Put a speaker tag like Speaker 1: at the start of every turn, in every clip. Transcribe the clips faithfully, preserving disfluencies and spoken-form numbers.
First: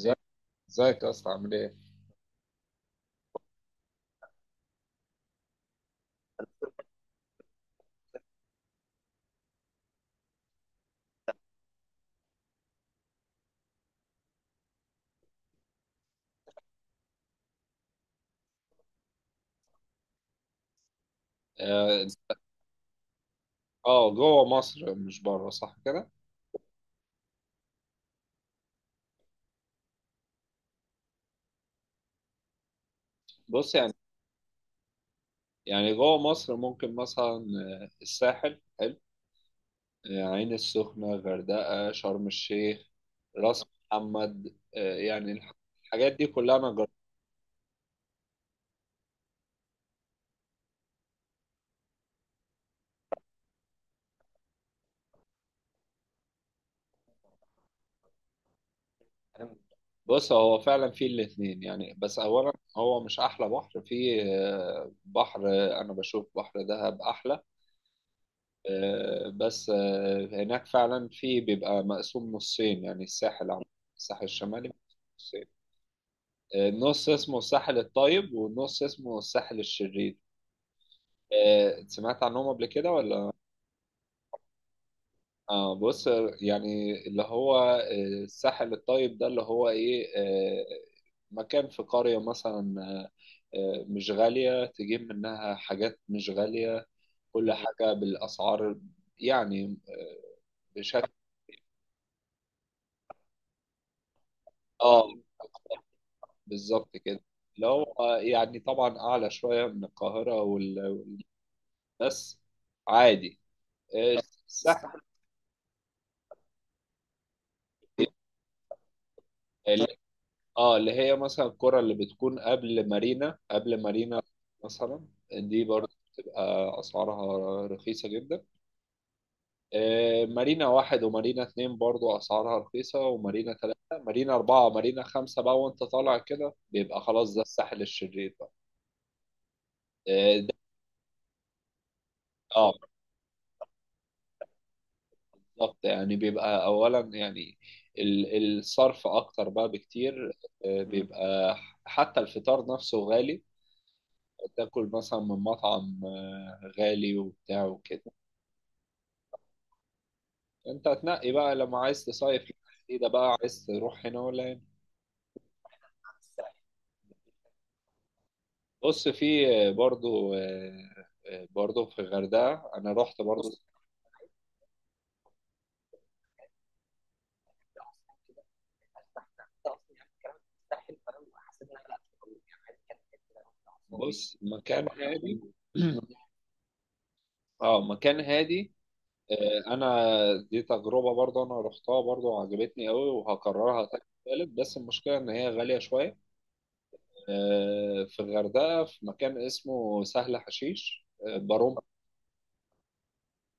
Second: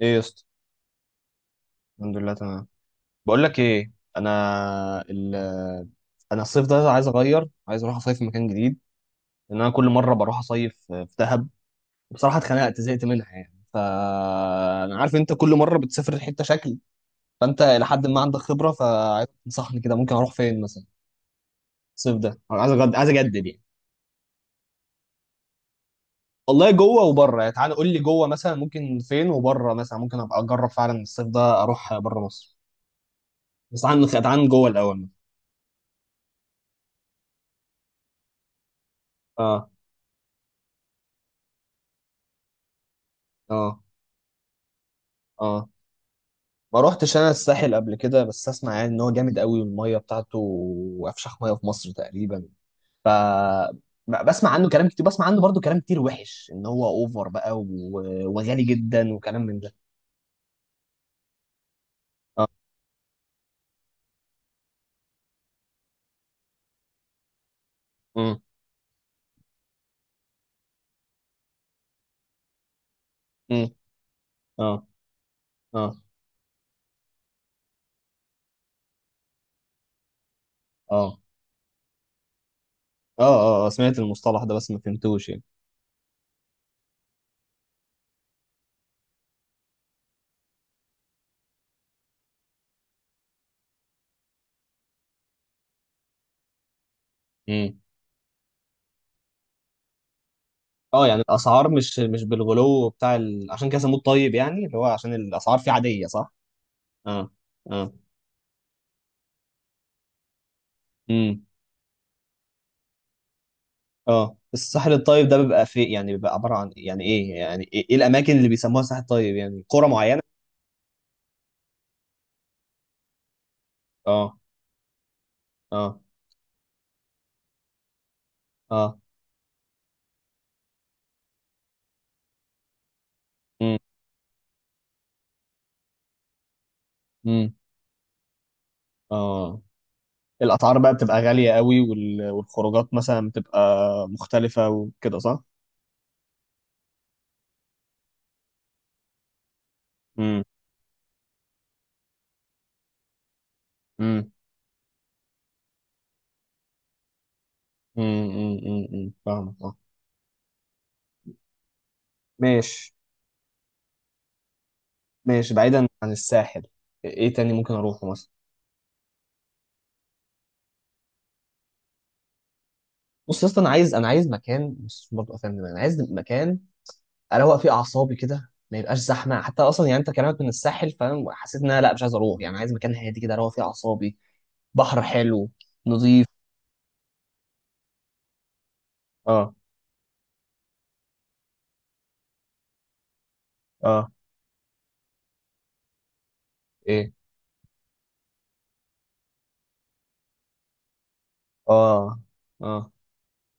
Speaker 1: ايه يا اسطى؟
Speaker 2: ازيك يا اسطى عامل ايه؟
Speaker 1: الحمد لله، تمام. بقول لك ايه، انا ال انا الصيف ده عايز اغير، عايز اروح اصيف في مكان جديد، لان انا كل مره بروح اصيف في دهب. بصراحه اتخنقت، زهقت منها يعني. فانا عارف انت كل مره بتسافر حته شكل، فانت الى حد ما عندك خبره، فعايز تنصحني كده ممكن اروح فين مثلا؟
Speaker 2: اه
Speaker 1: الصيف ده أنا عايز أجد... عايز اجدد يعني.
Speaker 2: آه، جوه مصر مش بره صح كده؟
Speaker 1: والله جوه وبره يعني، تعالى قول لي جوه مثلا ممكن فين، وبره مثلا ممكن ابقى اجرب فعلا الصيف ده اروح بره مصر.
Speaker 2: بص
Speaker 1: بس
Speaker 2: يعني
Speaker 1: عن تعال عن جوه الاول.
Speaker 2: يعني جوه مصر ممكن مثلا آه، الساحل حلو.
Speaker 1: اه،
Speaker 2: آه، عين السخنة، غردقة، شرم الشيخ، راس
Speaker 1: اه،
Speaker 2: محمد. آه، يعني الح-
Speaker 1: اه.
Speaker 2: الحاجات دي كلها انا
Speaker 1: ما
Speaker 2: جربتها.
Speaker 1: روحتش انا الساحل قبل كده، بس اسمع يعني ان هو جامد قوي، والميه بتاعته افشخ ميه في مصر تقريبا. ف ب- بسمع عنه كلام كتير، بسمع عنه برضو كلام كتير وحش، ان هو اوفر بقى و... وغالي جدا، وكلام من ده.
Speaker 2: بص، هو فعلا فيه الاتنين يعني، بس
Speaker 1: اه.
Speaker 2: اولا هو مش احلى بحر فيه. آه، بحر آه، انا بشوف بحر دهب احلى.
Speaker 1: امم.
Speaker 2: آه، بس آه، هناك فعلا في بيبقى مقسوم نصين، يعني الساحل عم
Speaker 1: امم.
Speaker 2: الساحل الشمالي
Speaker 1: اه،
Speaker 2: مقسوم نصين.
Speaker 1: اه،
Speaker 2: آه، نص اسمه الساحل الطيب، ونص اسمه الساحل الشرير.
Speaker 1: اه،
Speaker 2: آه، سمعت عنهم قبل كده
Speaker 1: اه،
Speaker 2: ولا؟
Speaker 1: اه. آه، سمعت المصطلح ده بس ما فهمتوش يعني.
Speaker 2: اه بص آه، يعني اللي هو آه، الساحل الطيب ده اللي هو ايه؟ آه، مكان في قرية مثلا. آه، آه، مش غالية، تجيب منها حاجات مش غالية، كل
Speaker 1: امم.
Speaker 2: حاجة بالأسعار يعني. آه،
Speaker 1: اه،
Speaker 2: بشكل
Speaker 1: يعني الاسعار مش مش بالغلو بتاع ال... عشان كده سموه الطيب، يعني اللي هو
Speaker 2: اه،
Speaker 1: عشان الاسعار فيه عاديه، صح؟
Speaker 2: بالظبط كده.
Speaker 1: اه،
Speaker 2: اللي هو يعني طبعا أعلى شوية من القاهرة وال... وال-
Speaker 1: اه،
Speaker 2: بس عادي. آه،
Speaker 1: اه. الساحل
Speaker 2: الساحل
Speaker 1: الطيب ده بيبقى في يعني بيبقى عبارة عن يعني ايه، يعني ايه, إيه الاماكن اللي بيسموها ساحل طيب، يعني قرى
Speaker 2: اللي-
Speaker 1: معينة؟
Speaker 2: اه، اللي هي مثلا القرى اللي بتكون قبل مارينا، قبل مارينا
Speaker 1: اه،
Speaker 2: مثلا، دي برضه
Speaker 1: اه،
Speaker 2: بتبقى أسعارها رخيصة جدا.
Speaker 1: اه.
Speaker 2: آه، مارينا واحد ومارينا اتنين برضه أسعارها رخيصة، ومارينا
Speaker 1: امم.
Speaker 2: تلاتة، مارينا أربعة، مارينا خمسة بقى وأنت طالع كده بيبقى خلاص ده
Speaker 1: امم.
Speaker 2: الساحل الشرير بقى.
Speaker 1: اه،
Speaker 2: اه ده-
Speaker 1: الاسعار بقى بتبقى غالية قوي، وال...
Speaker 2: آه،
Speaker 1: والخروجات مثلا بتبقى مختلفة وكده، صح؟
Speaker 2: بالظبط، يعني بيبقى اولا يعني ال- الصرف اكتر بقى بكتير.
Speaker 1: امم.
Speaker 2: آه، بيبقى حتى الفطار نفسه غالي،
Speaker 1: امم.
Speaker 2: تاكل مثلا من مطعم آه، غالي وبتاع وكده.
Speaker 1: امم. امم. امم. أمم. فاهمك، اه.
Speaker 2: انت تنقي بقى لما عايز تصيف
Speaker 1: ماشي.
Speaker 2: جديدة بقى، عايز تروح هنا ولا هنا.
Speaker 1: ماشي، بعيدا عن الساحل، ايه تاني ممكن اروحه مثلا؟
Speaker 2: بص، في آه، برضو آه، آه، برضو في الغردقة انا رحت
Speaker 1: بص يا
Speaker 2: برضو.
Speaker 1: اسطى، انا عايز انا عايز مكان، بص برضه افهم دماغي. انا عايز مكان اروق في اعصابي كده، ما يبقاش زحمه حتى اصلا، يعني انت كلامك من الساحل فاهم، حسيت ان انا لا مش عايز اروح، يعني عايز مكان هادي كده اروق فيه اعصابي.
Speaker 2: بص، مكان
Speaker 1: بحر
Speaker 2: هادي،
Speaker 1: حلو، نظيف.
Speaker 2: اه، مكان هادي.
Speaker 1: اه،
Speaker 2: آه، انا دي تجربه برضه انا رحتها برضه وعجبتني قوي وهكررها تاني
Speaker 1: اه،
Speaker 2: وتالت، بس المشكله ان هي غاليه شويه.
Speaker 1: ايه،
Speaker 2: آه، في الغردقه في مكان اسمه سهل حشيش، آه، بارون
Speaker 1: اه، اه.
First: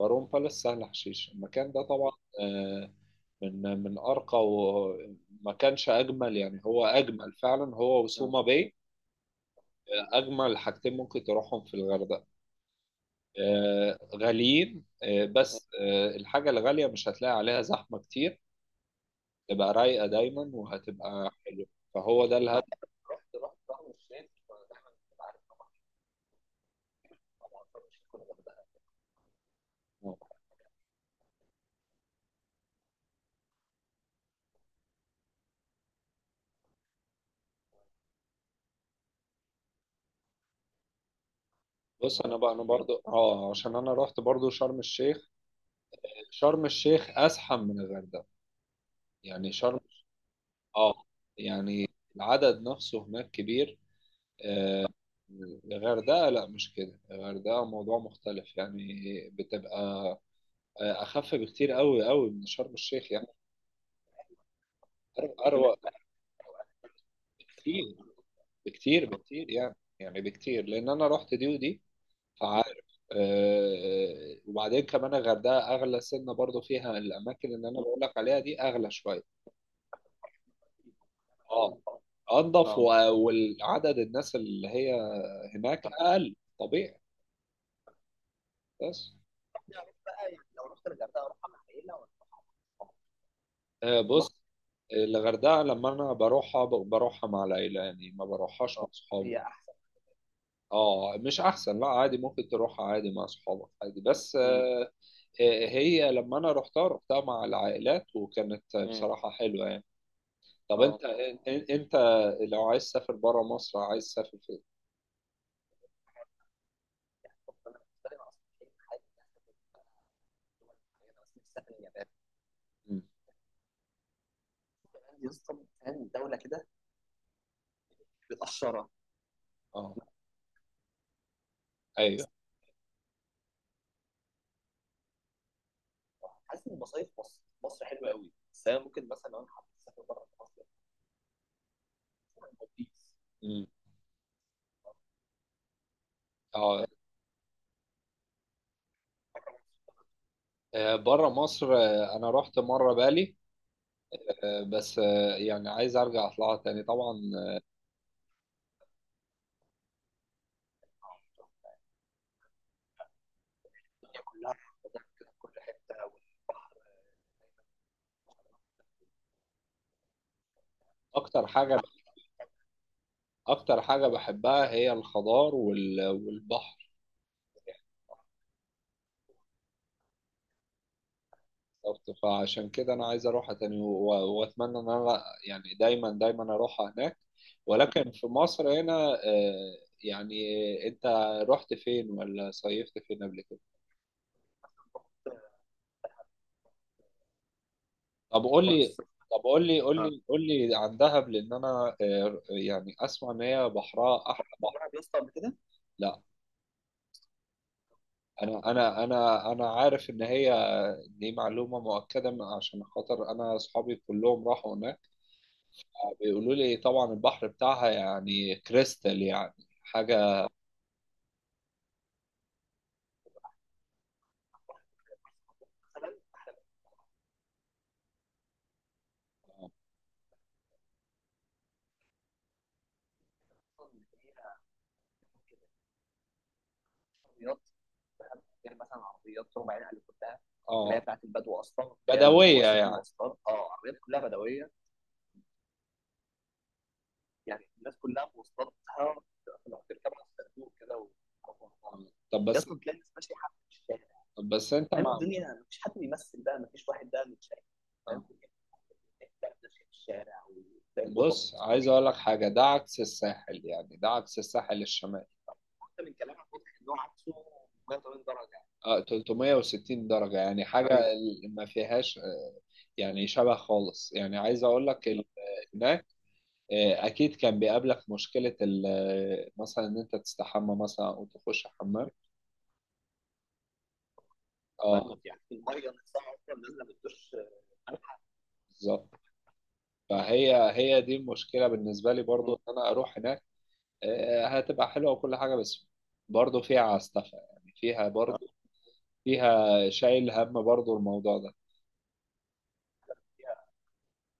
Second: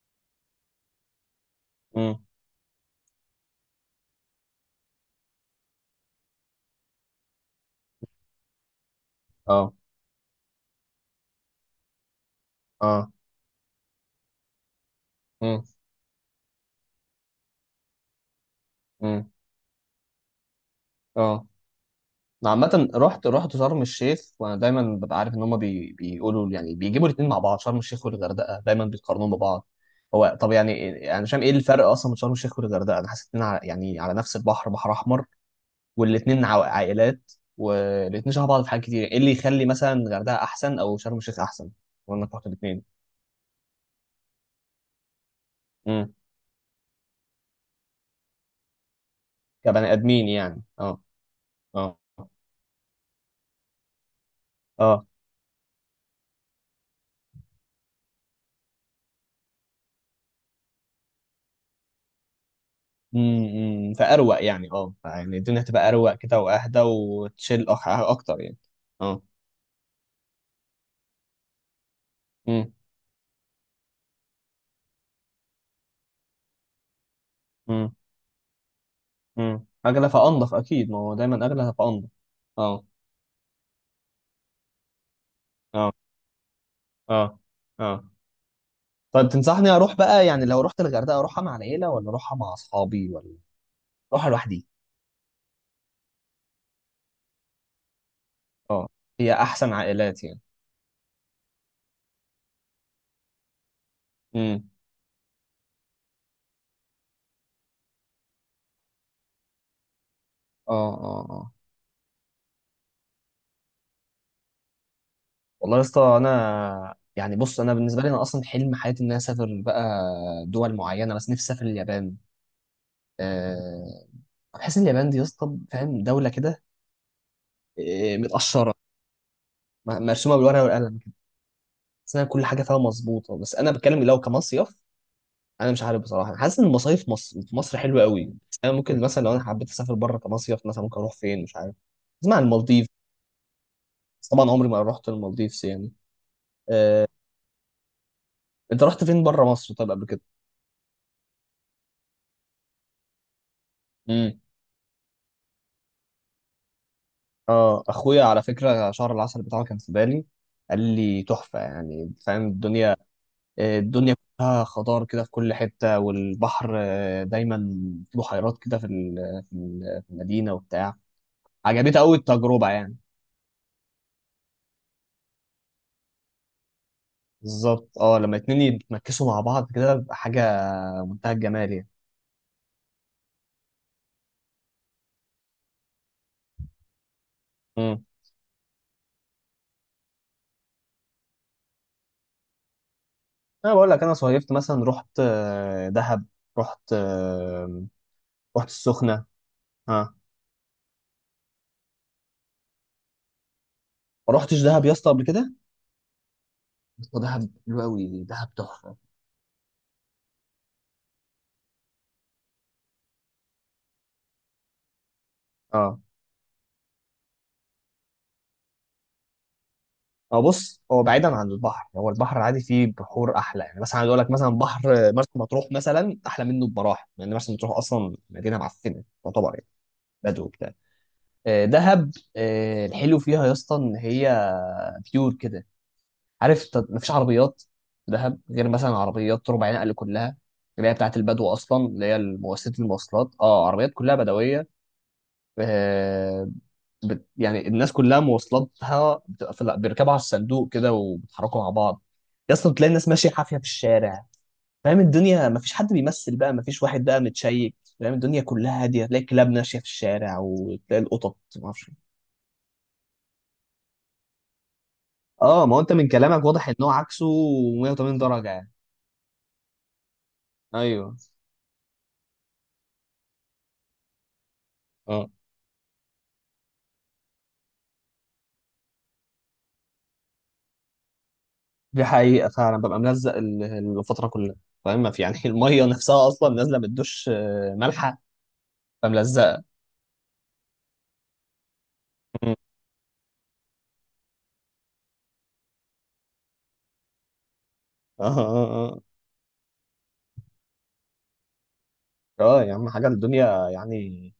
Speaker 2: بارون بالاس، سهل حشيش المكان ده طبعا
Speaker 1: امم.
Speaker 2: آه، من من ارقى وما كانش اجمل، يعني هو اجمل فعلا، هو آه. وسوما باي
Speaker 1: اه،
Speaker 2: اجمل حاجتين ممكن تروحهم في الغردقه.
Speaker 1: اه.
Speaker 2: آه، غاليين، آه،
Speaker 1: امم.
Speaker 2: بس آه، الحاجه الغاليه مش هتلاقي عليها زحمه كتير،
Speaker 1: امم.
Speaker 2: تبقى رايقة دايما وهتبقى
Speaker 1: اه،
Speaker 2: حلوة، فهو ده
Speaker 1: أنا
Speaker 2: الهدف.
Speaker 1: عامة رحت رحت شرم الشيخ، وانا دايما ببقى عارف ان هم بي... بيقولوا، يعني بيجيبوا الاثنين مع بعض، شرم الشيخ والغردقة دايما بيقارنوهم ببعض. هو طب يعني يعني انا يعني شايف ايه الفرق اصلا من شرم الشيخ والغردقة؟ انا حاسس ان يعني على نفس البحر، بحر احمر، والاتنين عو- عائلات، والاتنين شبه بعض في حاجات كتير. ايه اللي يخلي مثلا الغردقه احسن او شرم الشيخ احسن؟
Speaker 2: بص
Speaker 1: وانا
Speaker 2: انا
Speaker 1: رحت
Speaker 2: بقى، انا برضو
Speaker 1: الاتنين.
Speaker 2: اه عشان انا رحت برضو شرم الشيخ.
Speaker 1: امم،
Speaker 2: شرم الشيخ ازحم من الغردقة، يعني شرم،
Speaker 1: كبني ادمين يعني،
Speaker 2: اه
Speaker 1: اه،
Speaker 2: يعني
Speaker 1: اه،
Speaker 2: العدد نفسه هناك كبير. آه،
Speaker 1: اه.
Speaker 2: الغردقة لا، مش كده، الغردقة موضوع مختلف يعني، بتبقى آه، أخف بكتير قوي قوي من شرم الشيخ يعني.
Speaker 1: امم، فاروق يعني، اه، يعني
Speaker 2: أروق
Speaker 1: الدنيا
Speaker 2: أروق
Speaker 1: هتبقى اروق كده واهدى وتشيل أخ-
Speaker 2: بكتير،
Speaker 1: اكتر يعني.
Speaker 2: بكتير
Speaker 1: اه.
Speaker 2: بكتير يعني، يعني بكتير، لأن أنا رحت دي ودي،
Speaker 1: امم.
Speaker 2: عارف؟ آه، وبعدين كمان الغردقه اغلى سنه، برضو فيها الاماكن اللي انا
Speaker 1: امم.
Speaker 2: بقول لك عليها دي اغلى شويه.
Speaker 1: امم، اغلى فانضف اكيد، ما هو دايما اغلى
Speaker 2: اه
Speaker 1: فانضف.
Speaker 2: انضف، اه
Speaker 1: اه،
Speaker 2: و- والعدد الناس اللي هي هناك
Speaker 1: اه،
Speaker 2: اقل، طبيعي.
Speaker 1: اه، اه.
Speaker 2: بس
Speaker 1: طب تنصحني اروح بقى يعني، لو رحت الغردقه اروحها مع العيله ولا اروحها مع اصحابي ولا
Speaker 2: آه،
Speaker 1: اروحها
Speaker 2: بص
Speaker 1: لوحدي؟
Speaker 2: الغردقه لما انا بروحها ب- بروحها مع العيله، يعني ما بروحهاش مع آه،
Speaker 1: اه،
Speaker 2: صحابي،
Speaker 1: هي
Speaker 2: هي احسن.
Speaker 1: احسن عائلات يعني.
Speaker 2: اه مش احسن، لا عادي، ممكن تروحها عادي مع اصحابك عادي، بس مم.
Speaker 1: امم.
Speaker 2: آه، آه، هي لما انا رحتها، رحتها مع العائلات وكانت مم. بصراحه حلوه.
Speaker 1: اه،
Speaker 2: طب اه انت
Speaker 1: اه،
Speaker 2: اه
Speaker 1: اه.
Speaker 2: ان- انت لو عايز تسافر بره مصر، عايز تسافر فين؟
Speaker 1: والله يا اسطى، انا يعني، بص، انا بالنسبه لي انا اصلا حلم حياتي ان انا اسافر بقى دول معينه، بس نفسي اسافر اليابان.
Speaker 2: مم.
Speaker 1: أه، بحس ان اليابان دي يا اسطى فاهم، دوله كده آه، متقشره،
Speaker 2: اه
Speaker 1: م- مرسومه بالورقه والقلم، بس انا
Speaker 2: ايوه.
Speaker 1: كل حاجه فيها مظبوطه. بس انا بتكلم لو كمصيف. انا مش عارف بصراحه، حاسس ان المصايف مصر في مصر حلوه قوي. بس انا ممكن مثلا لو انا حبيت اسافر بره كمصيف، مثلا ممكن اروح فين مش عارف؟ اسمع عن المالديف،
Speaker 2: مم.
Speaker 1: بس طبعا عمري ما رحت المالديفز يعني.
Speaker 2: اه
Speaker 1: آه، انت رحت فين بره مصر طيب قبل كده؟
Speaker 2: بره مصر، آه، انا رحت مره بالي،
Speaker 1: امم.
Speaker 2: آه، بس آه، يعني عايز ارجع اطلعها تاني طبعا. آه،
Speaker 1: اه، اخويا على فكره شهر العسل بتاعه كان في بالي. قال لي تحفه يعني، فاهم الدنيا؟ آه، الدنيا كلها خضار كده في كل حته، والبحر آه، دايما، في بحيرات كده في ال- في ال- في المدينه وبتاع.
Speaker 2: اكتر حاجه
Speaker 1: عجبتها قوي التجربه يعني.
Speaker 2: اكتر حاجه بحبها هي الخضار وال- والبحر.
Speaker 1: بالظبط، اه، لما اتنين يتمكسوا مع بعض كده بيبقى حاجه منتهى الجمال يعني.
Speaker 2: بالظبط. فعشان كده انا عايز اروحها تاني و- واتمنى ان انا يعني دايما دايما اروحها هناك،
Speaker 1: امم.
Speaker 2: ولكن في مصر هنا آه، يعني انت رحت فين ولا صيفت فين قبل كده؟
Speaker 1: انا بقول لك انا صيفت مثلا، رحت آه، دهب، رحت آه،
Speaker 2: طب قول
Speaker 1: رحت
Speaker 2: لي،
Speaker 1: السخنه.
Speaker 2: طب قول لي قول
Speaker 1: ها،
Speaker 2: لي قول لي عن دهب، لان انا آه، يعني اسمع ان هي بحرها
Speaker 1: ما
Speaker 2: احلى
Speaker 1: رحتش دهب
Speaker 2: بحر.
Speaker 1: يا اسطى قبل كده،
Speaker 2: لا،
Speaker 1: ودهب حلو قوي، دهب
Speaker 2: انا
Speaker 1: تحفه.
Speaker 2: انا انا انا عارف ان هي، دي معلومه مؤكده من- عشان خاطر انا اصحابي كلهم راحوا هناك،
Speaker 1: اه،
Speaker 2: بيقولوا لي طبعا البحر بتاعها يعني كريستال يعني، حاجه
Speaker 1: هو
Speaker 2: اللي
Speaker 1: بص، هو بعيدا عن البحر، هو البحر العادي فيه بحور احلى يعني، مثلا عايز اقول لك مثلا بحر مرسى مطروح مثلا احلى منه بمراحل، لان مرسى مطروح اصلا مدينه معفنه تعتبر يعني،
Speaker 2: هي،
Speaker 1: بدو وبتاع. آه، دهب آه، الحلو فيها يا اسطى ان هي بيور كده، عارف؟ ت- مفيش عربيات في دهب غير مثلا عربيات ربع نقل كلها، اللي هي
Speaker 2: اه
Speaker 1: بتاعت البدو اصلا، اللي هي
Speaker 2: بدويه
Speaker 1: مؤسسه
Speaker 2: يعني.
Speaker 1: المواصلات. اه، عربيات كلها بدويه. آه، بت يعني الناس كلها مواصلاتها بتبقى في- بيركبوا على الصندوق كده وبيتحركوا مع بعض.
Speaker 2: طب
Speaker 1: يا
Speaker 2: بس
Speaker 1: اسطى تلاقي الناس ماشيه حافيه في الشارع،
Speaker 2: حافية، بس انت
Speaker 1: فاهم
Speaker 2: مع
Speaker 1: الدنيا؟ مفيش حد بيمثل بقى، مفيش واحد بقى متشيك، فاهم؟
Speaker 2: آه.
Speaker 1: الدنيا كلها هاديه، تلاقي الكلاب ماشيه في الشارع، وتلاقي القطط،
Speaker 2: بص،
Speaker 1: ما
Speaker 2: عايز
Speaker 1: اعرفش إيه.
Speaker 2: اقول لك حاجه، ده عكس الساحل يعني، ده عكس الساحل الشمالي.
Speaker 1: اه، ما هو انت من كلامك واضح ان هو عكسه، مية وتمانين درجه يعني.
Speaker 2: اه ثلاث مية وستين درجه يعني، حاجه ايوه.
Speaker 1: ايوه.
Speaker 2: ال- ما فيهاش آه، يعني شبه خالص، يعني عايز اقول لك ال-
Speaker 1: اه،
Speaker 2: هناك آه، اكيد كان بيقابلك مشكله ال- آه، مثلا ان انت تستحمى مثلا او تخش
Speaker 1: دي
Speaker 2: حمام.
Speaker 1: حقيقه فعلا، ببقى ملزق ال- الفتره كلها، فاهم؟ ما
Speaker 2: اه
Speaker 1: في يعني الميه نفسها اصلا نازله من الدش آه، مالحه،
Speaker 2: بالظبط.
Speaker 1: فملزقه.
Speaker 2: فهي هي دي المشكله بالنسبه لي برضو ان انا اروح هناك. آه، هتبقى حلوة وكل حاجة، بس برضه فيها عستفة يعني، فيها
Speaker 1: اه،
Speaker 2: برضه،
Speaker 1: اه.
Speaker 2: فيها شايل هم برضه الموضوع ده.
Speaker 1: اه يا عم، حاجه الدنيا يعني.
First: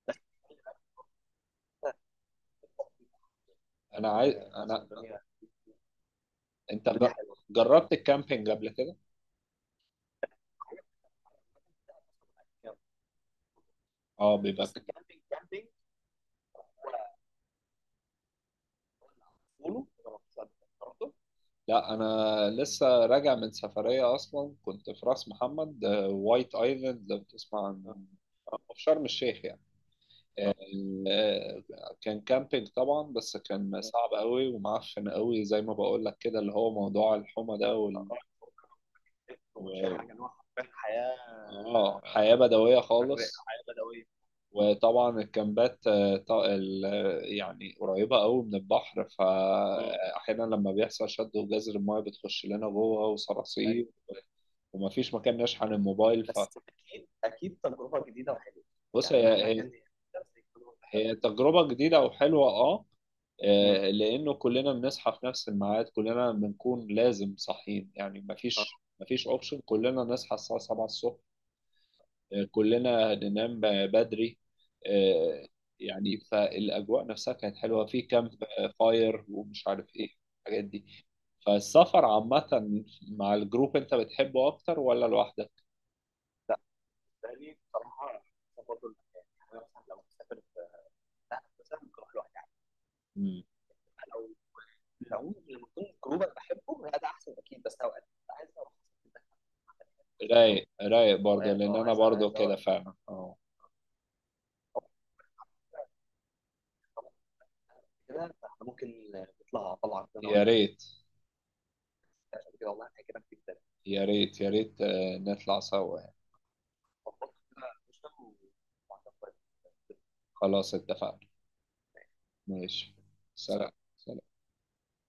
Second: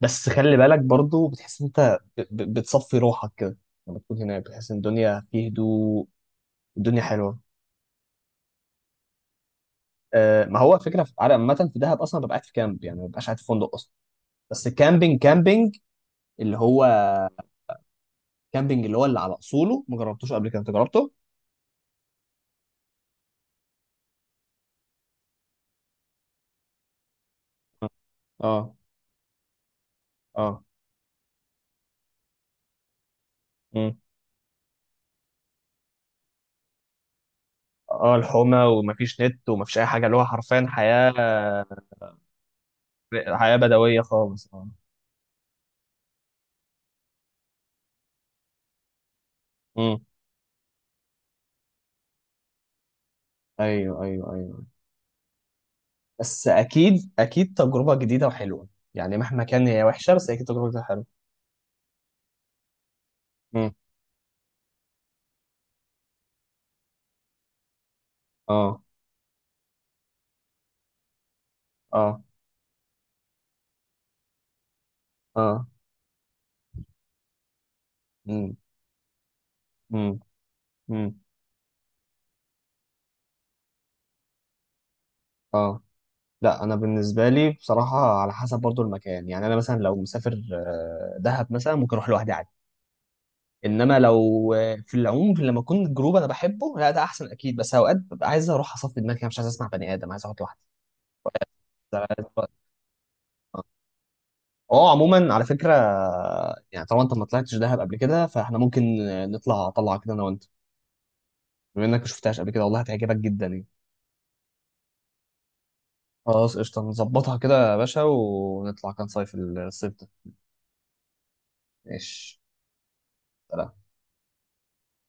Speaker 1: بس خلي بالك برضو، بتحس ان انت ب... ب... بتصفي روحك كده لما
Speaker 2: أنا
Speaker 1: تكون
Speaker 2: عايز،
Speaker 1: هناك، بتحس ان
Speaker 2: أنا،
Speaker 1: الدنيا فيه هدوء.
Speaker 2: أنت
Speaker 1: الدنيا
Speaker 2: جر- حلوه،
Speaker 1: حلوه.
Speaker 2: جربت الكامبينج قبل كده؟
Speaker 1: آه، ما هو فكره في... على عامه في دهب اصلا ببقى قاعد في كامب، يعني ما ببقاش قاعد في فندق اصلا.
Speaker 2: أه بيبقى،
Speaker 1: بس كامبينج، كامبينج اللي هو، كامبينج اللي هو اللي على اصوله، ما جربتوش قبل كده، انت جربته؟
Speaker 2: لا أنا لسه راجع من سفرية أصلا، كنت في راس محمد، آه، وايت أيلاند لو تسمع اه عن،
Speaker 1: اه،
Speaker 2: في شرم الشيخ يعني. آه.
Speaker 1: اه.
Speaker 2: آه، كان كامبينج طبعا، بس كان
Speaker 1: امم.
Speaker 2: صعب قوي ومعفن قوي زي ما بقول لك كده، اللي هو موضوع الحمى ده.
Speaker 1: اه، الحومه، ومفيش نت ومفيش اي حاجه، اللي هو حرفيا حياه،
Speaker 2: اه حياة بدوية حراقه
Speaker 1: حياه بدويه
Speaker 2: خالص.
Speaker 1: خالص، اه.
Speaker 2: وطبعا الكامبات آه، ط- ال- آه، يعني قريبة قوي من البحر، مم.
Speaker 1: امم.
Speaker 2: فأحيانا لما بيحصل شد وجزر، المايه بتخش لنا جوه، ايوه، وصراصير، ايوه،
Speaker 1: ايوه، ايوه، ايوه،
Speaker 2: ومفيش مكان نشحن الموبايل. ف،
Speaker 1: بس اكيد اكيد تجربه جديده وحلوه،
Speaker 2: بص
Speaker 1: يعني
Speaker 2: هي
Speaker 1: مهما
Speaker 2: يعني،
Speaker 1: كان
Speaker 2: هي،
Speaker 1: هي وحشه، بس اكيد تجربه جديده حلوه.
Speaker 2: هي تجربة جديدة وحلوة، اه. مم.
Speaker 1: امم.
Speaker 2: آه، لأنه كلنا بنصحى في نفس الميعاد، كلنا بنكون لازم صاحيين يعني. آه. مفيش،
Speaker 1: اه،
Speaker 2: مفيش أوبشن، كلنا نصحى الساعة سبعة الصبح.
Speaker 1: اه،
Speaker 2: آه، كلنا ننام ب- بدري. آه،
Speaker 1: اه.
Speaker 2: يعني فالأجواء نفسها كانت حلوة، في كامب
Speaker 1: امم.
Speaker 2: فاير ومش عارف إيه
Speaker 1: امم.
Speaker 2: الحاجات دي.
Speaker 1: امم.
Speaker 2: فالسفر عامة مع الجروب، أنت بتحبه أكتر ولا لوحدك؟
Speaker 1: اه، لا، انا بالنسبه لي بصراحه، على حسب برضو المكان، يعني انا مثلا لو مسافر آه، دهب مثلا ممكن اروح لوحدي عادي.
Speaker 2: مم.
Speaker 1: انما لو آه، في العموم لما اكون جروب انا بحبه، لا ده احسن اكيد، بس اوقات ببقى عايز اروح اصفي دماغي، أنا مش عايز اسمع بني ادم، عايز اقعد لوحدي.
Speaker 2: رايق، رايق برضه، رايق لأن اه أنا عايز، عايز برضه اقول كده اقول فعلا، اه.
Speaker 1: ده- اه، عموما على فكره، يعني طالما انت ما طلعتش دهب قبل كده، فاحنا ممكن نطلع طلعه كده انا
Speaker 2: يا
Speaker 1: وانت.
Speaker 2: ريت،
Speaker 1: بما انك ما شفتهاش قبل كده والله هتعجبك جدا يعني.
Speaker 2: يا ريت، يا ريت آه، نطلع سوا يعني.
Speaker 1: خلاص قشطه، نظبطها كده يا باشا، ونطلع كام صيف الصيف ده.
Speaker 2: خلاص، اتفقنا.
Speaker 1: ماشي.
Speaker 2: ماشي. سلام. سلام.
Speaker 1: سلام.
Speaker 2: سلام.